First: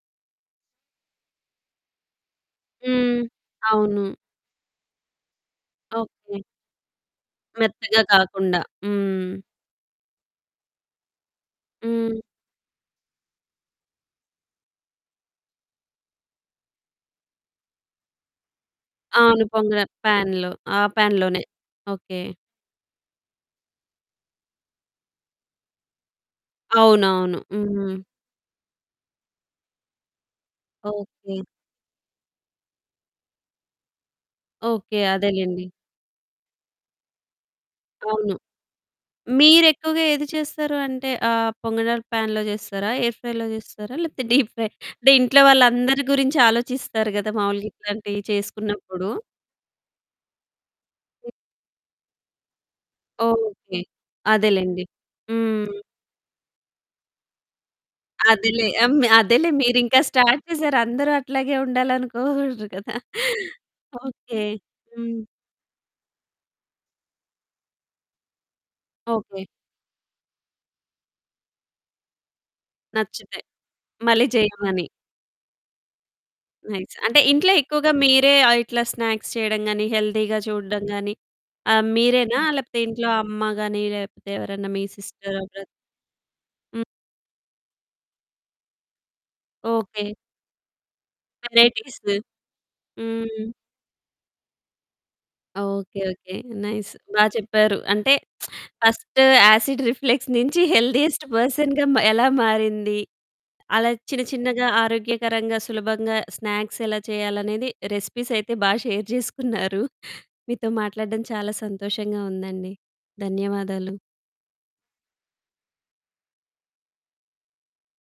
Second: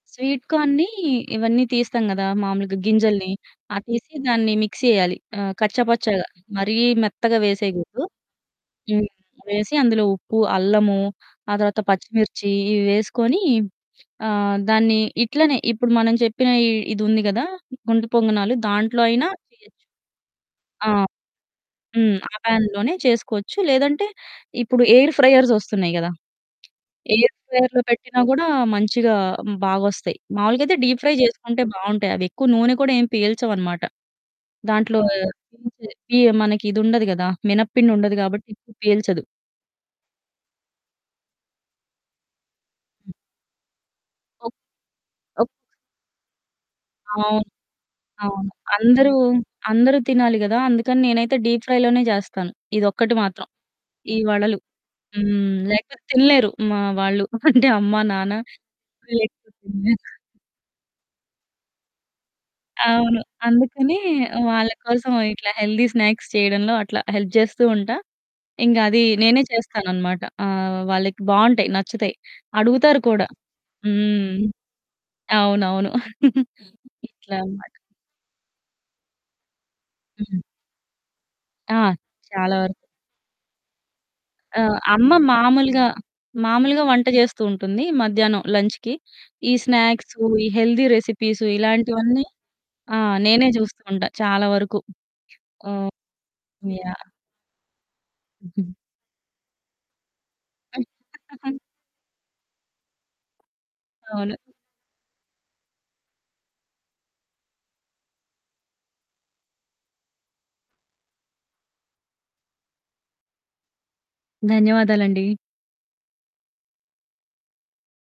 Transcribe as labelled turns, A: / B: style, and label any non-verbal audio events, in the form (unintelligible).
A: Sweet కార్న్‌‌ని ఇవన్నీ తీస్తాం గదా! మామూలుగా
B: హ్మ్.
A: గింజల్ని, ఆ
B: అవును.
A: తీసి దాన్ని మిక్సీ యెయ్యాలి, ఆహ్, కచ్చాపచ్చాగా
B: ఓకె.
A: మరీ మెత్తగా
B: మెత్తగా
A: వేసేయకూడదు.
B: కాకుండా,
A: హ్మ్,
B: హ్మ్.
A: వేసి అందులో ఉప్పు, అల్లము ఆ తర్వాత
B: హ్మ్.
A: పచ్చిమిర్చి ఇవి వేసుకొని, ఆహ్, దాన్ని ఇట్లనే ఇప్పుడు మనం చెప్పిన ఇది ఉంది కదా! గుంత పొంగనాలు దాంట్లో అయినా
B: అవును.
A: చేయొచ్చు.
B: పొంగన పాన్‌లో, ఆ
A: ఆ!
B: పాన్‌లోనే,
A: హ్మ్,
B: ఓకె.
A: ఆ పాన్‌లోనే చేసుకోవచ్చు. లేదంటే ఇప్పుడు ఎయిర్ ఫ్రైయర్స్ ఒస్తున్నాయి గదా! ఎయిర్
B: అవునవును.
A: ఫ్రైయర్‌లో
B: హ్మ్.
A: పెట్టినా గూడా మంచిగా బాగొస్తాయి. మామూలుగా అయితే డీప్ ఫ్రై
B: ఓకె.
A: చేసుకుంటే బావుంటాయి. అవెక్కువ నూనె కూడా ఏం పీల్చవనమాట. దాంట్లో
B: ఓకె. అదేలెండి.
A: (unintelligible) ఇయ్యి మనకి ఇదుండదు గదా! మినప పిండి ఉండదు
B: అవును.
A: కాబట్టి ఎక్కువ పీల్చదు.
B: మీరెక్కువగా ఏది చేస్తారు? అంటే ఆహ్, పొంగనాలు పాన్‌లో చేస్తారా?
A: హ్మ్.
B: ఎయిర్ ఫ్రై‌లో చేస్తారా? లేపోతే డీప్
A: ఒక్
B: ఫ్రై (chuckles) అంటే ఇంట్లో
A: ఒక్
B: వాళ్ళందరి గురించి ఆలోచిస్తారు గదా!
A: అవును,
B: మామూలుగా ఇట్లాంటియి
A: అవును.
B: చేసుకున్నప్పుడు.
A: అందరూ, అందరూ తినాలి గదా! అందుకని నేనైతే డీప్ ఫ్రైలోనే చేస్తాను. ఇదొక్కటి మాత్రం
B: ఓకె.
A: ఈ వడలు.
B: అదేలెండి.
A: హ్మ్,
B: హ్మ్.
A: లేకపోతే తినలేరు మా వాళ్ళు (chuckles) అంటే అమ్మ నాన్న
B: అదేలే. ఆహ్, హ్మ్, అదేలే
A: వీళ్ళెక్కువ
B: మీరింక
A: తినలేరు.
B: స్టార్ట్ చేసారు. అందరూ అట్లాగే ఉండాలి అనుకోకూడదు కదా!
A: అవును. అందుకనె
B: ఓకె.
A: వాళ్ళ కోసం
B: హ్మ్.
A: ఇట్లా హెల్దీ స్నాక్స్ చేయడంలో అట్లా హెల్ప్ జేస్తూ ఉంటా, ఇంగది నేనే
B: ఓకె.
A: చేస్తాననమాట. ఆహ్, వాళ్ళకి బావుంటాయి, నచ్చుతాయి, అడుగుతారు కూడా.
B: నచ్చితే. మళ్ళీ
A: హ్మ్,
B: చెయ్యమని.
A: అవునవును. (chuckles)
B: నైస్ అంటే
A: ఇట్లా
B: ఇంట్లో
A: అనమాట.
B: ఎక్కువగా మీరే ఆహ్, ఇట్లా స్నాక్స్ చేయడం గాని, హెల్తీగా
A: హ్మ్.
B: చూడడం గాని
A: ఆ!
B: ఆహ్, మీరేనా
A: చాలా వరకు.
B: లేకపోతే ఇంట్లో అమ్మ గాని లేపోతే
A: ఆ!
B: ఎవరన్నా మీ
A: అమ్మ
B: సిస్టర్ ఆర్ బ్రదర్.
A: మామూలుగా, మామూలుగా
B: హ్మ్.
A: వంట చేస్తూ ఉంటుంది. మధ్యాహ్నం లంచ్‌కి ఈ స్నాక్స్
B: ఓకె.
A: ఈ హెల్తీ రెసిపీస్
B: వెరైటీస్
A: ఇలాంటివన్నీ, ఆ!
B: హ్మ్.
A: నేనే జూస్తూ ఉంటా చాలా వరకు. ఆహ్,
B: ఓకె ఓకె, నైస్
A: యాహ్!
B: బా చెప్పారు. అంటే
A: హుహు.
B: (smacks lips) ఫస్ట్ యాసిడ్ రిఫ్లెక్స్ నించి హెల్దీయెస్ట్
A: (chuckles)
B: పర్సన్‌గా మ ఎలా మారింది, అలా చిన్న
A: అవును.
B: చిన్నగా ఆరోగ్యకరంగా, సులభంగా స్నాక్స్ ఎలా చేయాలనేది రెసిపీస్ అయితే బా షేర్ జేసుకున్నారు. (chuckles) మీతో మాట్లాడడం చాలా సంతోషంగా ఉందండి. ధన్యవాదాలు.
A: ధన్యవాదాలండి.